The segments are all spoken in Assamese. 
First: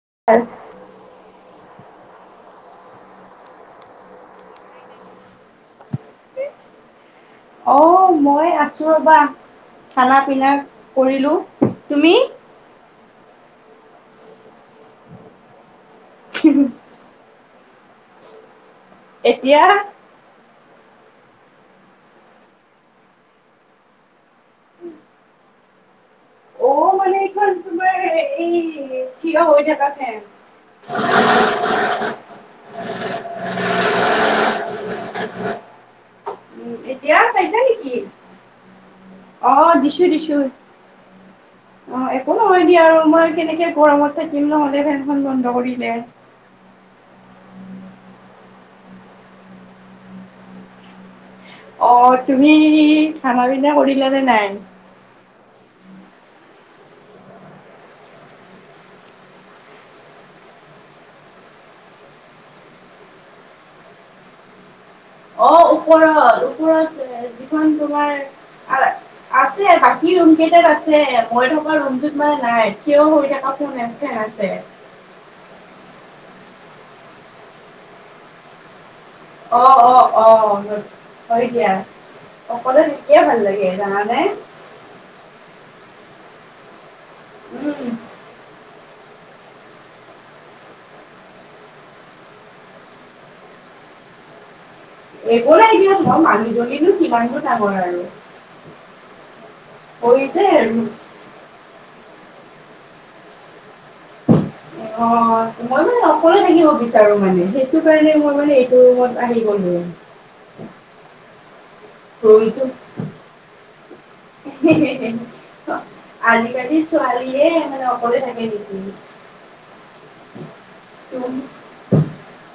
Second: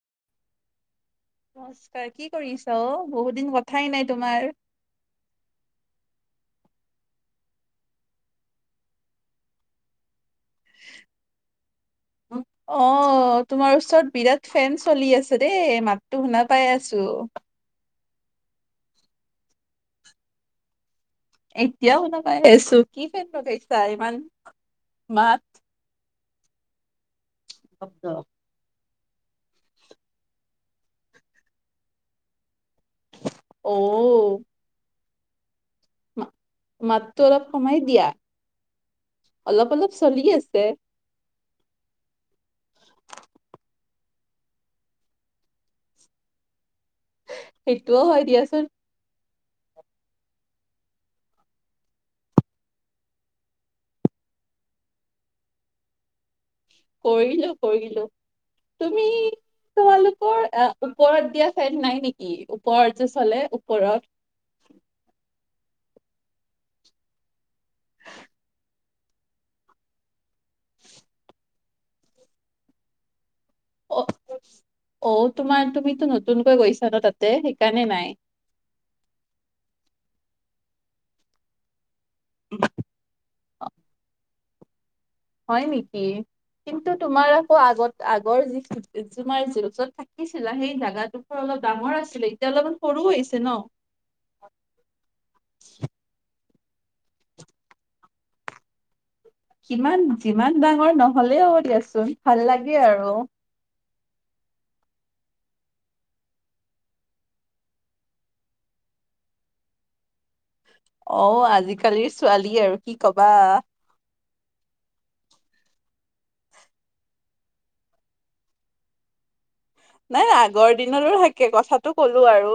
[unintelligible] নমস্কাৰ কি কৰিছ? বহুত দিন কথাই নাই তোমাৰ। অ মই আছো ৰবা থানাত পিনা কৰিলোঁ তুমি? অ তোমাৰ ওচৰত বিৰাট ফেন চলি আছে দেই মাততো শুনা পাই আছো। এতিয়া এতিয়া শুনা পাই আছো কি ফেন লগাইছা ইমান মাত অ মানে এইখন তোমাৰ শব্দ। এই থিয় হৈ থকা ফেন। অ। উম এতিয়া মাতটো অলপ পাইছা কমাই নেকি দিয়া অ অলপ অলপ দিছো চলি দিছো আছে। অ একো নহয় দিয়া আৰু মই কেনেকে গৰমত থাকিম নহ'লে ফেনখন বন্ধ কৰিলে। [unintelligible] সেইটোও হয় দিয়াচোন। অ তুমি খানা পিনা কৰিলানে নাই? কৰিলো কৰিলো, তুমি? তোমালোকৰ ওপৰত দিয়া ফেন নাই নেকি ওপৰত যে চলে ওপৰত অ ওপৰত ওপৰত যিখন তোমাৰ আছে বাকী ৰুম কেইটাত আছে মই থকা ৰুমটোত মানে নাই থিয়ও হৈ থকা কোন একঠেন আছে। টো নতুনকৈ গৈছা ন তাতে সেইকাৰণে নাই। অ অ অ হয় দিয়া। অকলে যেতিয়া ভাল লাগে জানানে। হয় নেকি? কিন্তু তোমাৰ আকৌ উম আগত আগৰ যি তুমাৰ য যত থাকিছিলা সেই জাগাটো অলপ ডাঙৰ আছিলে এতিয়া অলপমান সৰু হৈছে ন। একো নাই দিয়ক মই মানুহজনী কিমাননো ডাঙৰ আৰু। সিমান হৈ যে যিমান ৰুম ডাঙৰ নহলেও দিয়াচোন ভাল লাগে আৰু। অ মই মানে অকলে থাকিব বিচাৰো মানে, সেইটো কাৰণে মই মানে এইটো ৰুমত আহি গলো। উম অ আজিকালিৰ ছোৱালী ৰুমটো আৰু কি কবা। আজিকালি ছোৱালীহে মানে অকলে থাকে নেকি? নাই -নাই আগৰ দিনৰো সেই একে কথাটো কলো আৰু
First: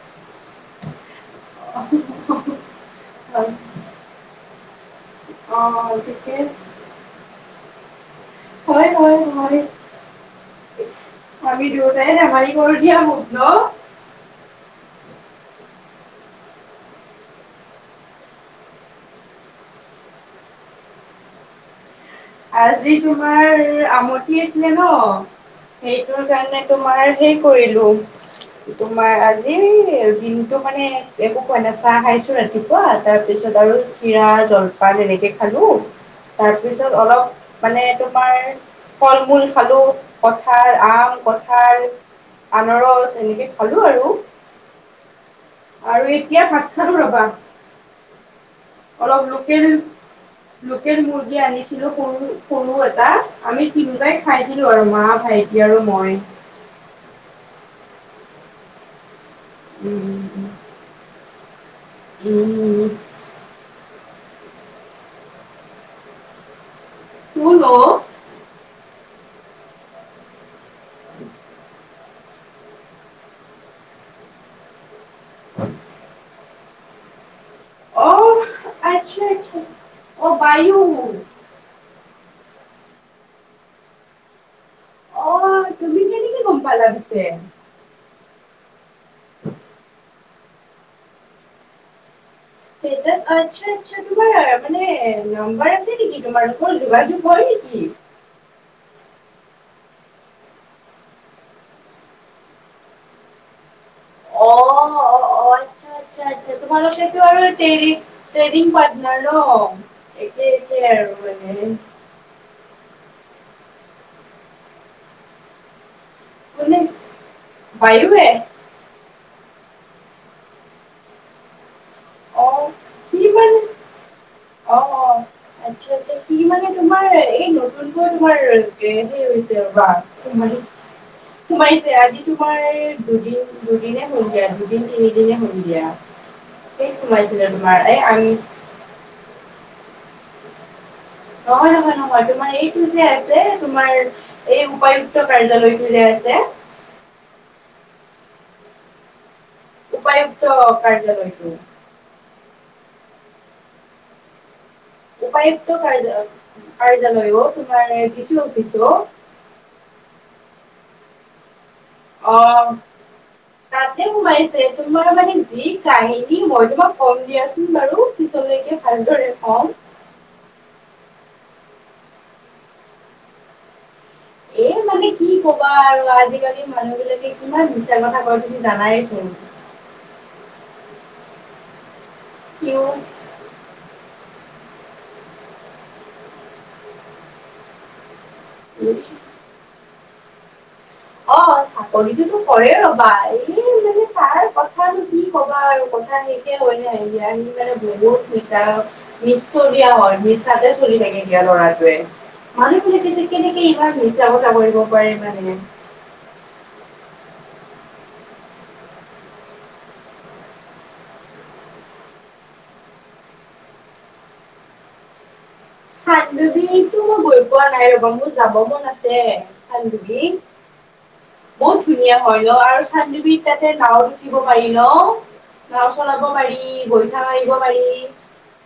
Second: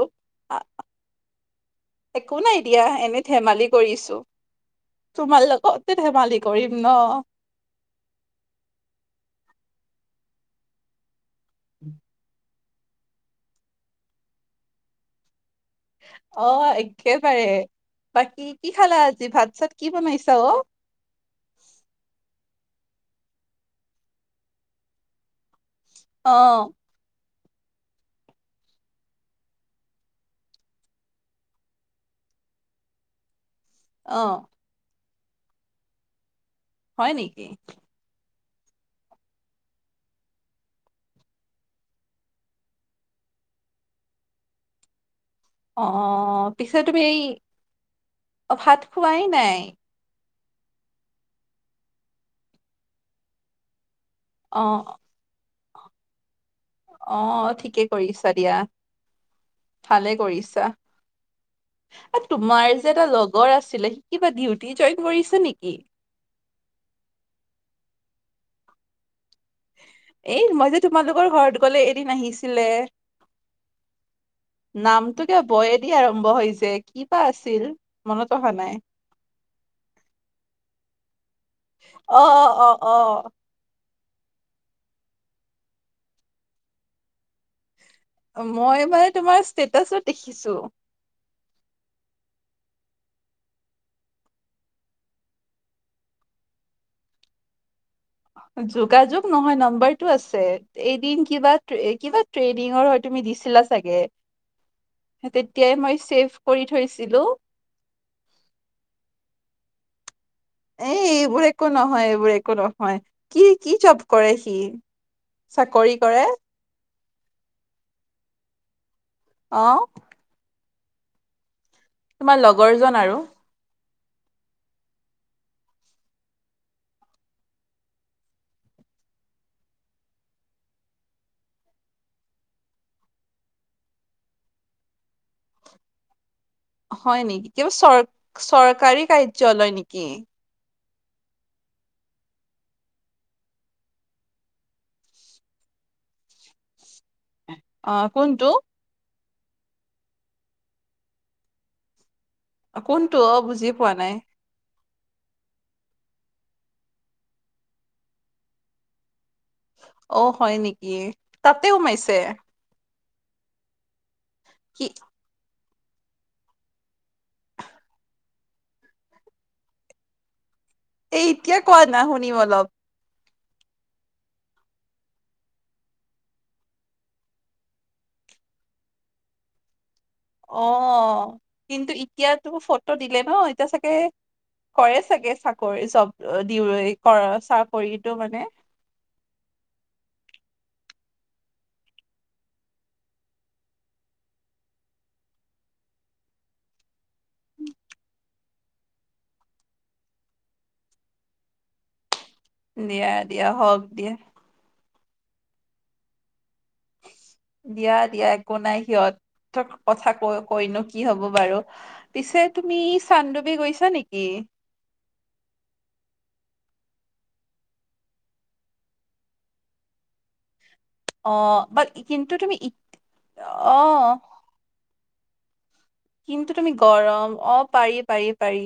[inaudible] একো নাই দিয়া এনে হয় ধেমালি কৰিছো। তোমাৰ অ' লগতে ঠিকে ধেমালি কৰিম ন'? হয়- হয়- হয় [inaudible] আমি দুয়টাই নাভাৰি [unintelligible] অহ, এক্কেবাৰে। বাকী কি খালা আজি ভাত- চাত কি বনাইছা অ? আজি তোমাৰ আমঠি আছিলে ন' সেইটোৰ কাৰণে অ' তোমাৰ হেই কৰিলো তোমাৰ আজি দিনটো মানে একো খোৱা নাই চাহ খাইছো ৰাতিপুৱা তাৰপিছত পিছত আৰু চিৰা অ' -জলপান তেনেকে খালো তাৰপিছত হয় নেকি? অলপ মানে তোমাৰ ফল -মূল খালো কঠাল, আম, কঠাল আনাৰস, এনেকে খালো আৰু। আৰু এতিয়া অ', ভাত পিছে খালো তুমি এই ৰবা অ'ভাত খোৱাই অলপ নাই? লোকেল লোকেল মুৰ্গী আনিছিলো সৰু- সৰু এটা আমি তিনতাই খাই দিলো আৰু মা, ভাইটি আৰু মই। অহ, ঠিকে কৰিছা দিয়া। উম -উম এ উম তোমাৰ উম যে এটা লগৰ আছিলে কিবা ডিউটি জইন কৰিছে নেকি? কোন অ? এ মই যে তোমালোকৰ ঘৰত গ'লে এদিন আহিছিলে নামটোকে ব য়েদি আৰম্ভ হয়যে কি বা অহ, আচ্ছা -আচ্ছা অহ বায়ু অ', - অ', -অ', - অ', অহ, তুমি কেনেকে গম পালা পিছে? মই মানে তোমাৰ ষ্টেটাচত দেখিছো। ষ্টেটাছ আচ্ছা- আচ্ছা তোমাৰ মানে নাম্বাৰ আছে নেকি তোমালোকৰ যোগাযোগ হয় নেকি? যোগাযোগ নহয় নাম্বাৰটো আছে এদিন কিবা- কিবা ট্ৰেইনিং তুমি দিছিলা চাগে? অ', - অ', অহ, তেতিয়াই আচ্ছা মই -আচ্ছা ছেভ -আচ্ছা কৰি থৈছিলো তোমালোকেতো আৰু ট্ৰেৰি ট্ৰেনিং পাটনাৰ ন'। একে একে এই আৰু এইবোৰ মানে একো নহয় -এইবোৰ একো নহয়। কি -কি জব কৰে সি চাকৰি কৰে? কোনে বায়ুয়ে? আহ তোমাৰ অ' লগৰ জন সি আৰু মানে অ অ আচ্ছা আচ্ছা সি মানে তোমাৰ এই নতুনকৈ তোমাৰ হেৰি [unintelligible] সোমাইছে আজি তোমাৰ দুদিন দুদিনে সন্ধিয়া দুদিন তিনিদিনে সন্ধিয়া হয় নেকি কিবা চৰ চৰকাৰী কাৰ্যালয় নেকি? নহয় নহয় নহয় তোমাৰ এইটো যে আছে তোমাৰ এই উপায়ুক্ত কাৰ্যালয়টো যে আছে আছে। অ কোনটো উপায়ুক্ত কাৰ্য্যালয় কোনটো অঁ বুজি পোৱা নাই। উপায়ুক্ত কাৰ কাৰ্যালয়ো তোমাৰ ডি চি অফিচো অঁ হয় নেকি তাতে সমাইছে তাতেতে সোমাইছে তোমাৰ মানে যি কাহিনী মই তোমাক কম দিয়াচোন বাৰু পিছলৈকে ভালদৰে কম এই এতিয়া কোৱা না শুনিম অলপ এ মানে কি ক'বা আৰু আজিকালি মানুহ বিলাকৈটে কিমান মিছাৰ কথা কয় তুমি জানাই চোন [unintelligible] অঁ কিন্তু এতিয়াতো সিও ফটো দিলে ন এতিয়া চাগে কৰে চাগে চাকৰি জব অ দিওঁ এ কৰ চাকৰিতটো মানে উম অঁ চাকৰিটোতো কৰে ৰ'বা এই মানে তাৰ কথানো কি কবা আৰু কথা সেইটোৱে হয় দিয়া ইয়া ই মানে বহুত নিচ্চ দিয়া হয় নিচাতে চলি থাকে দিয়া লৰাটোৱে মানুহখনে দিয়া পিছে দিয়া কেনেকে হওক ইমান দিয়া মিছা কথা কৰিব পাৰে মানে [unintelligible] দিয়া দিয়া একো নাই সিহঁত কথা কৈ কৈনো কি হব বাৰু পিছে তুমি চান্দুবি গৈছা নেকি [unintelligible] চানডুবিটো গৈ পোৱা নাই ৰবা মোৰ যাব মন আছে চানডুবি অ বহুত বা ধুনীয়া কিন্তু হয় তুমি ন ই- আৰু চানদুবিত তাতে অ নাৱত উঠিব পাৰি ন নাও চলাব কিন্তু পাৰি তুমি বৰিষা গৰম মাৰিব অ পাৰি পাৰি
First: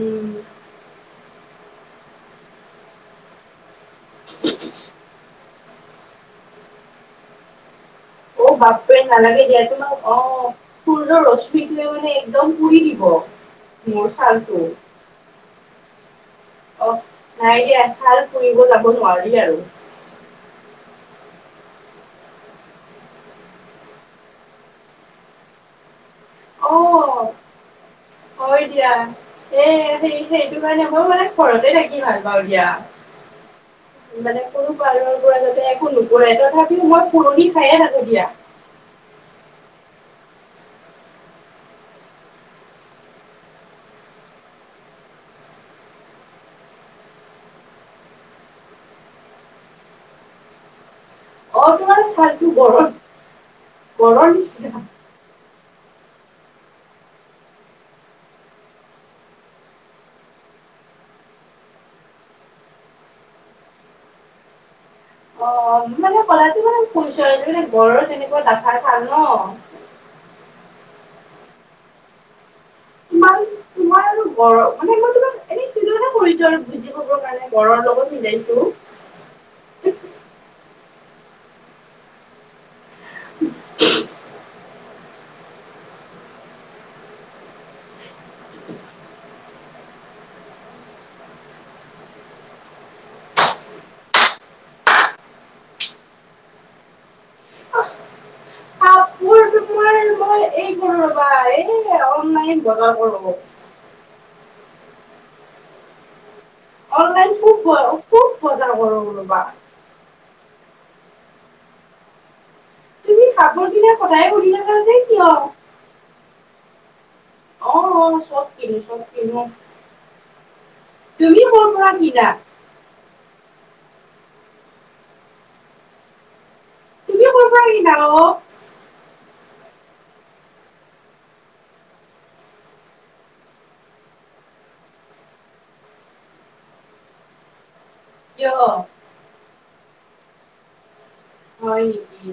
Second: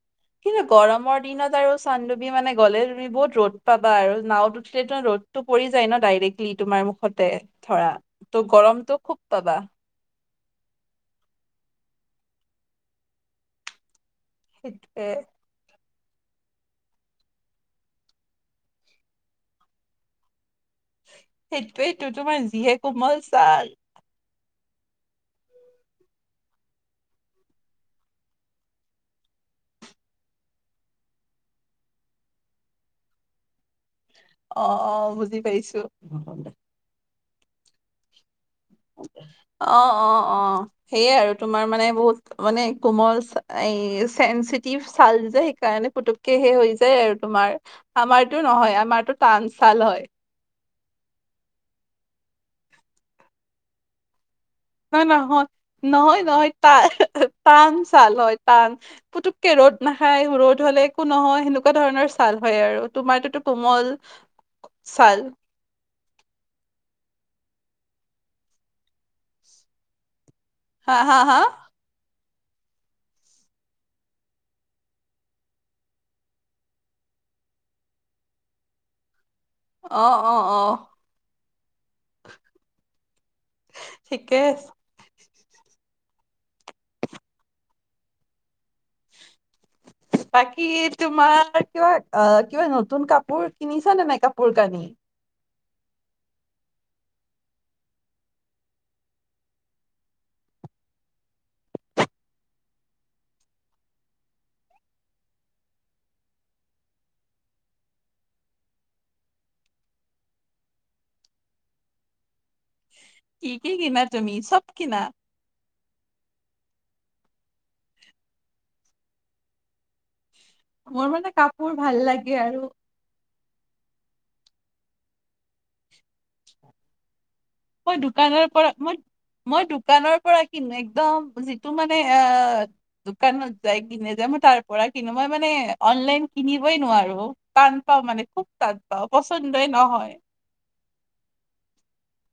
উম কিন্তু গৰমৰ দিনত আৰু চান্দুবি মানে গ'লে তুমি বহুত ৰ'দ পা বা আৰু নাৱত উঠিলে তো ৰ'দটো পৰি যায় ন ডাইৰেক্টলি তোমাৰ মুখতে ধৰা ত' অঁ গৰমটো বাবৰে খুব নালাগে পাবা দিয়া তোমাক অঁ। সূৰ্যৰ ৰ ৰশ্মিটোৱে মানে একদম পুৰি দিব মোৰ সেইটোৱে অহ নাই দিয়া চাল ফুৰিব যাব নোৱাৰি আৰু সেইটোয়েইটো তোমাৰ যিহে কোমল চাল অ হয় দিয়া এ সেই সেইটো কাৰণে মই মানে ঘৰতে থাকি ভাল পাওঁ দিয়া [unintelligible] মানে অ কোনো অ পালৰ বুজি পৰা যাতে একো নোকৰে পাইছো তথাপিও মই পুৰণি খাইয়ে থাকো দিয়া [unintelligible] অঁ অঁ অঁ সেইয়াই আৰু তোমাৰ মানে বহুত মানে কোমল চা এ চেন চিতিভ ছাল যে সেইকাৰণে পুতুককে সে হৈ যায় আৰু তোমাৰ আমাৰতটো নহয় আমাৰটো টান চাল হয় অ তোমাৰ ছালটো বহুত গৰৰ নিছ না নহয় নহয় নহয় টান টান চাল হয় টান পুতুককে ৰ'দ নাখায় ৰ'দ হলে একো নহয় সেনেকুৱা ধৰণৰ ছাল হয় আৰু তোমাৰতুটো কোমল উ [unintelligible] ছাল অ মানে পলাইতি মানে সৰু ছোৱালী জনী গড়ৰ যেনেকুৱা ডাফা চাল ন হা হা হা তোমাৰ তোমাৰ আৰু গৰম মানে মই তোমাক এনেই তুলনা কৰিছো আৰু বুজি পাবৰ কাৰণে গড়ৰ লগত মিলাইছো অ অ অ ঠিকে আছে [unintelligible] বাকী তোমাৰ কিবা অ কিবা নতুন কাপোৰ কিনিছ নে নাই কাপোৰ কানি? [unintelligible] কাপোৰ তোমাৰ নাই বজাৰ কৰব গল অনলাইন খুব ব- খুব বজাৰ কৰো ৰ'বা। তুমি কি- কাপোৰ কি কিনা সদায় তুমি সুধি চব থাকা যে কিনা? কিয়? অহ, চব কিনো -চব কিনো মই। মোৰ মানে কাপোৰ ভাল লাগে আৰু তুমি ক'ৰ পৰা কিনা মই অ'? দোকানৰ পৰা মই মই দোকানৰ পৰা কিনো একদম যিটো মানে অ'দোকানত যাই কিনে যে মই তাৰ পৰা কিনো মই মানে অনলাইন কিনিবই নোৱাৰো টা টান পাওঁ মানে খুব কিয়? টান পাও পচন্দই নহয়। হয় নেকি,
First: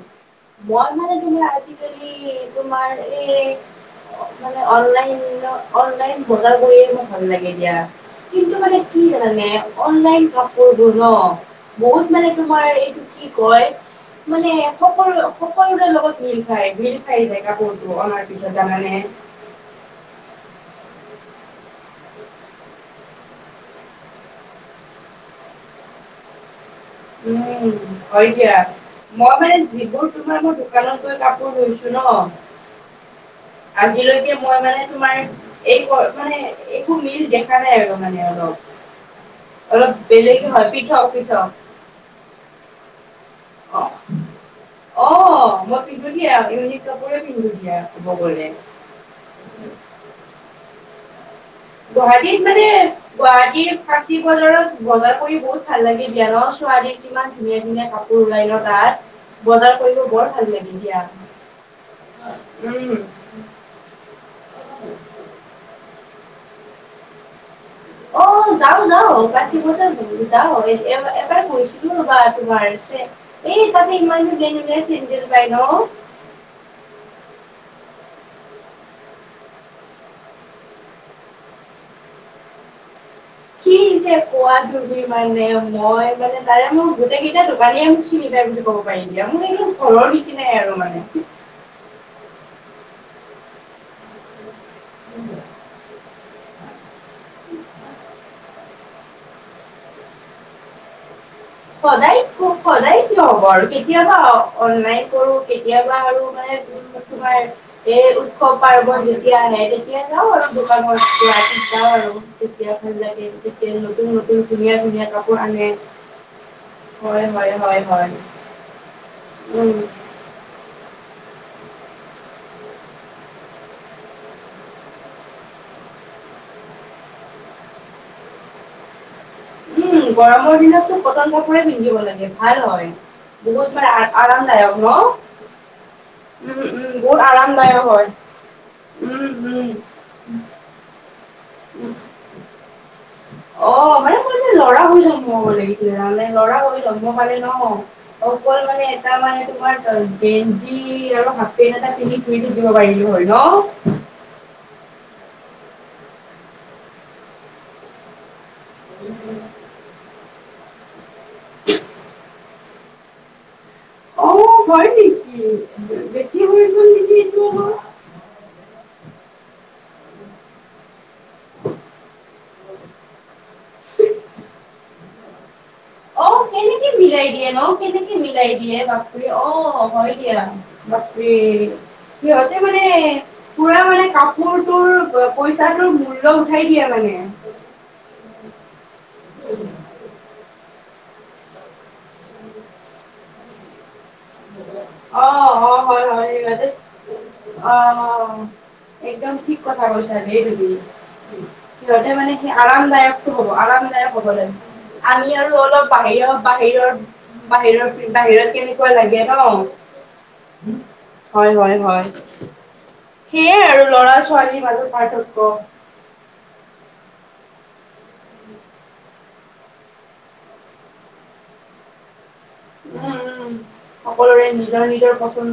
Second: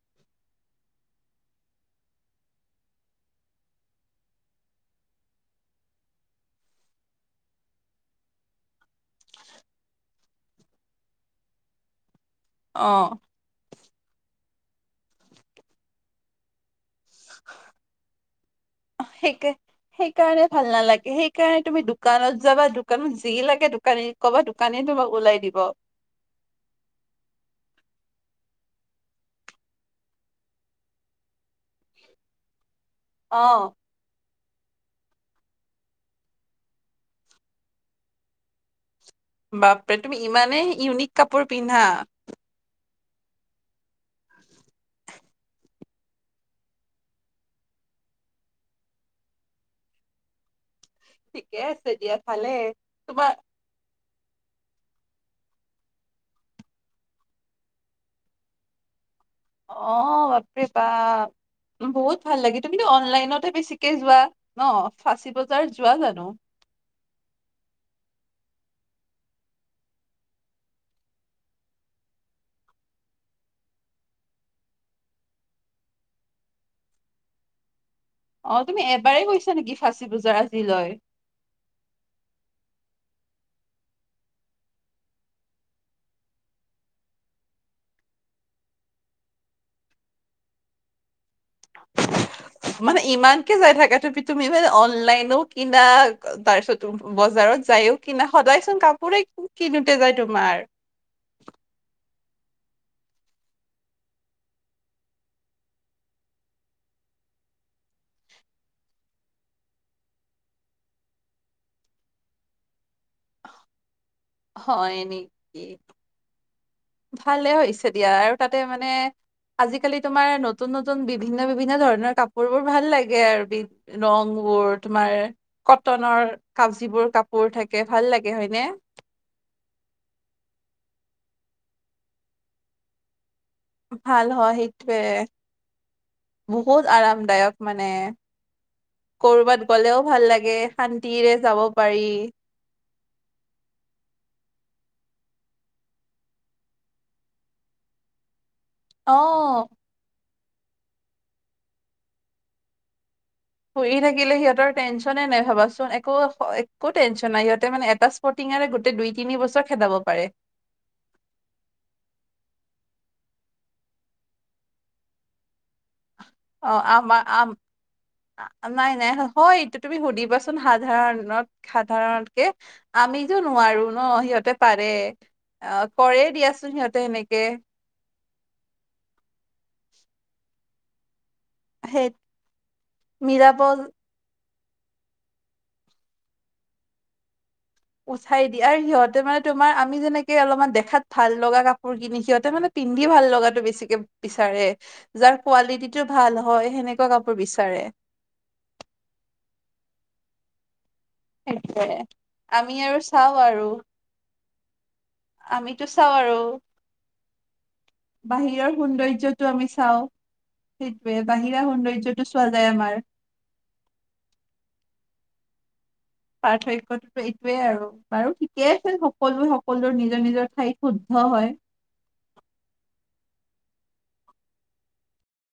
মই মানে তোমাৰ আজিকালি তোমাৰ এই মানে অনলাইন- অনলাইন বজাৰ কৰিয়ে মোৰ ভাল লাগে দিয়া। কিন্তু মানে কি জানানে অনলাইন কাপোৰবোৰ ন' বহুত মানে তোমাৰ অ এইটো কি কয় মানে সকলো- সকলোৰে লগত মিল খায় মিল খায় যাই কাপোৰটো অনাৰ পিছত জানানে? সেইকে সেইকাৰণে ভাল নালাগে সেইকাৰণে তুমি দোকানত যাবা দোকানত যি লাগে দোকানীক ক'বা দোকানে তোমাক ওলাই দিব। ব উম, হয় দিয়া। মই মানে যিবোৰ তোমাৰ মোৰ দোকানত গৈ কাপোৰ লইছো অ ন' আজিলৈকে মই মানে তোমাৰ এই মানে একো মিল দেখা নাই আৰু মানে অলপ। অলপ বাপৰে তুমি বেলেগ ইমানেই হয় ইউনিক কাপোৰ পৃথক-পৃথক। পিন্ধা অহ অহ, মই পিন্ধো দিয়া ইউনিক কাপোৰে পিন্ধো দিয়া ক'ব গ'লে। উম ঠিকে আছে দিয়া গুৱাহাটীত ভালে মানে তোমাৰ গুৱাহাটীৰ ফাঁচী বজাৰত বজাৰ কৰি বহুত ভাল লাগে দিয়া ন' ছোৱালীৰ কিমান ধুনীয়া -ধুনীয়া কাপোৰ ওলাই ন ' তাত বজাৰ কৰিব অ', বৰ ভাল বাপৰে লাগে দিয়া। বাপ। বহুত ভাল লাগে তুমিতো উম। অনলাইনতে বেছিকে যোৱা। ন'ফাঁচী বজাৰ যোৱা জানো? অহ, যাওঁ -যাওঁ পাঁচি বজাত যাওঁ এবাৰ গৈছিলো ৰবা তোমাৰ ছে এই তাতে ইমানটো [unintelligible] পাই ন '? অহ, তুমি এবাৰেই গৈছা নেকি ফাঁচী বজাৰ আজিলৈ? কি যে কোৱা তুমি মানে মই মানে তাৰে মোৰ গোটেই কেইটা দোকানীয়ে মোক চিনি পায় বুলি কব পাৰি দিয়া মোৰ এনে ঘৰৰ নিচিনাই আৰু মানে। মানে ইমানকে যাই থাকা তুপি তুমি? অনলাইনো কিনা তাৰ পিছত বজাৰত যায়ও কিনা সদায় চোন কাপোৰে কিন কিনোতে যায় তোমাৰ সদায়- সদায় কিয় হব আৰু কেতিয়াবা অনলাইন কৰো কেতিয়াবা আৰু মানে তোমাৰ এই উৎসৱ পাৰ্বন যেতিয়া আহে তেতিয়া যাওঁ আৰু দোকানত যাওঁ যাও আৰু তেতিয়া ভাল লাগে তেতিয়া নতুন- নতুন ধুনীয়া- হয় ধুনীয়া কাপোৰ নেকি? আনে। হয় ভালে হয় হয় হৈছে হয় দিয়া আৰু তাতে মানে উম আজিকালি তোমাৰ নতুন - নতুন একদম বিভিন্ন-বিভিন্ন ধৰণৰ কাপোৰ বোৰ ভাল লাগে আৰু বিধ ৰং বোৰ তোমাৰ কত কতনৰ কা যিবোৰ কাপোৰ থাকে ভাল লাগে হয়নে? উম, গৰমৰ দিনতটো কটন কাপোৰে পিন্ধিব লাগে ভাল হয়। বহুত ভাল হয় আৰামদায়ক সেইটোৱে ন'? উম -উম বহুত আৰামদায়ক হয়। উম কৰবাত গ'লেও ভাল লাগে শান্তিৰে যাব উম, পাৰি অহ মানে ল'ৰা হৈ জন্ম হব লাগিছিল জানানে লৰা হৈ জন্ম পালে ন' গল মানে এটা অ মানে তোমাৰ গেঞ্জি আৰু হাফপেণ্ট এটা পিনহি ঘূৰি থাকিব পাৰিলো হয় ন। ঘূৰি থাকিলে সিহঁতৰ টেনচনে নাই ভাবাচোন একো একো টেনচন নাই সিহঁতে মানে এটা স্প টিঙেৰে গোটেই দুই তিনি বছৰ খেদাব পাৰে অ হয় নেকি বেছি হৈ অ গ'ল আম নেকি এইটো অলপ আমাৰ নাই নাই হয় তুমি সুধিবাচোন সাধাৰণ সাধাৰণকে আমি যো নোৱাৰো ন সিহঁতে পাৰে আ অ কৰে দিয়াচোন কেনেকে সিহঁতে মিলাই এনেকে দিয়ে ন কেনেকে মিলাই দিয়ে বাপৰে অ হয় দিয়া বাপৰে সেই সিহঁতে মানে মিলাব পুৰা মানে কাপ মোৰ তোৰ পইচা তোৰ মূল্য উঠাই দিয়ে মানে উঠাই দি আৰু সিহঁতে মানে তোমাৰ আমি যেনেকে অলপমান দেখ খাত ভাল লগা কাপোৰ কিনি সিহঁতে মানে পিন্ধি ভাল লগাটো বেছিকে বিচাৰে অ যাৰ অ হয় কোৱালিটিটো ভাল সিহঁতে হয় সেনেকোৱা কাপোৰ অ বিচাৰে একদম ঠিক কথা কৈছা দেই তুমি সেইটোৱে সিহঁতে মানে সেই আমি আৰাম আৰু দায়কটো চাওঁ হব আৰু আৰাম দায়ক হ'ব লাগিব আমি আৰু অলপ আমিতো চাওঁ আৰু বাহিৰৰ বাহিৰৰ বাহিৰৰ বাহিৰত বাহিৰৰ কেনেকোৱা লাগে ন সৌন্দৰ্যটো আমি চাওঁ সেইটোৱে হয় বাহিৰা হয় সৌন্দৰ্যটো চোৱা যায় আমাৰ সেয়াই আৰু ল'ৰা ছোৱালীৰ মাজত পাৰ্থক্য পাৰ্থক্যটোতো এইটোয়ে আৰু বাৰু ঠিকেই আছে সকলোৱে সকলো নিজৰ নিজৰ ঠাইত শুদ্ধ হয় উম উম সকলোৰে নিজৰ নিজৰ পচন্দ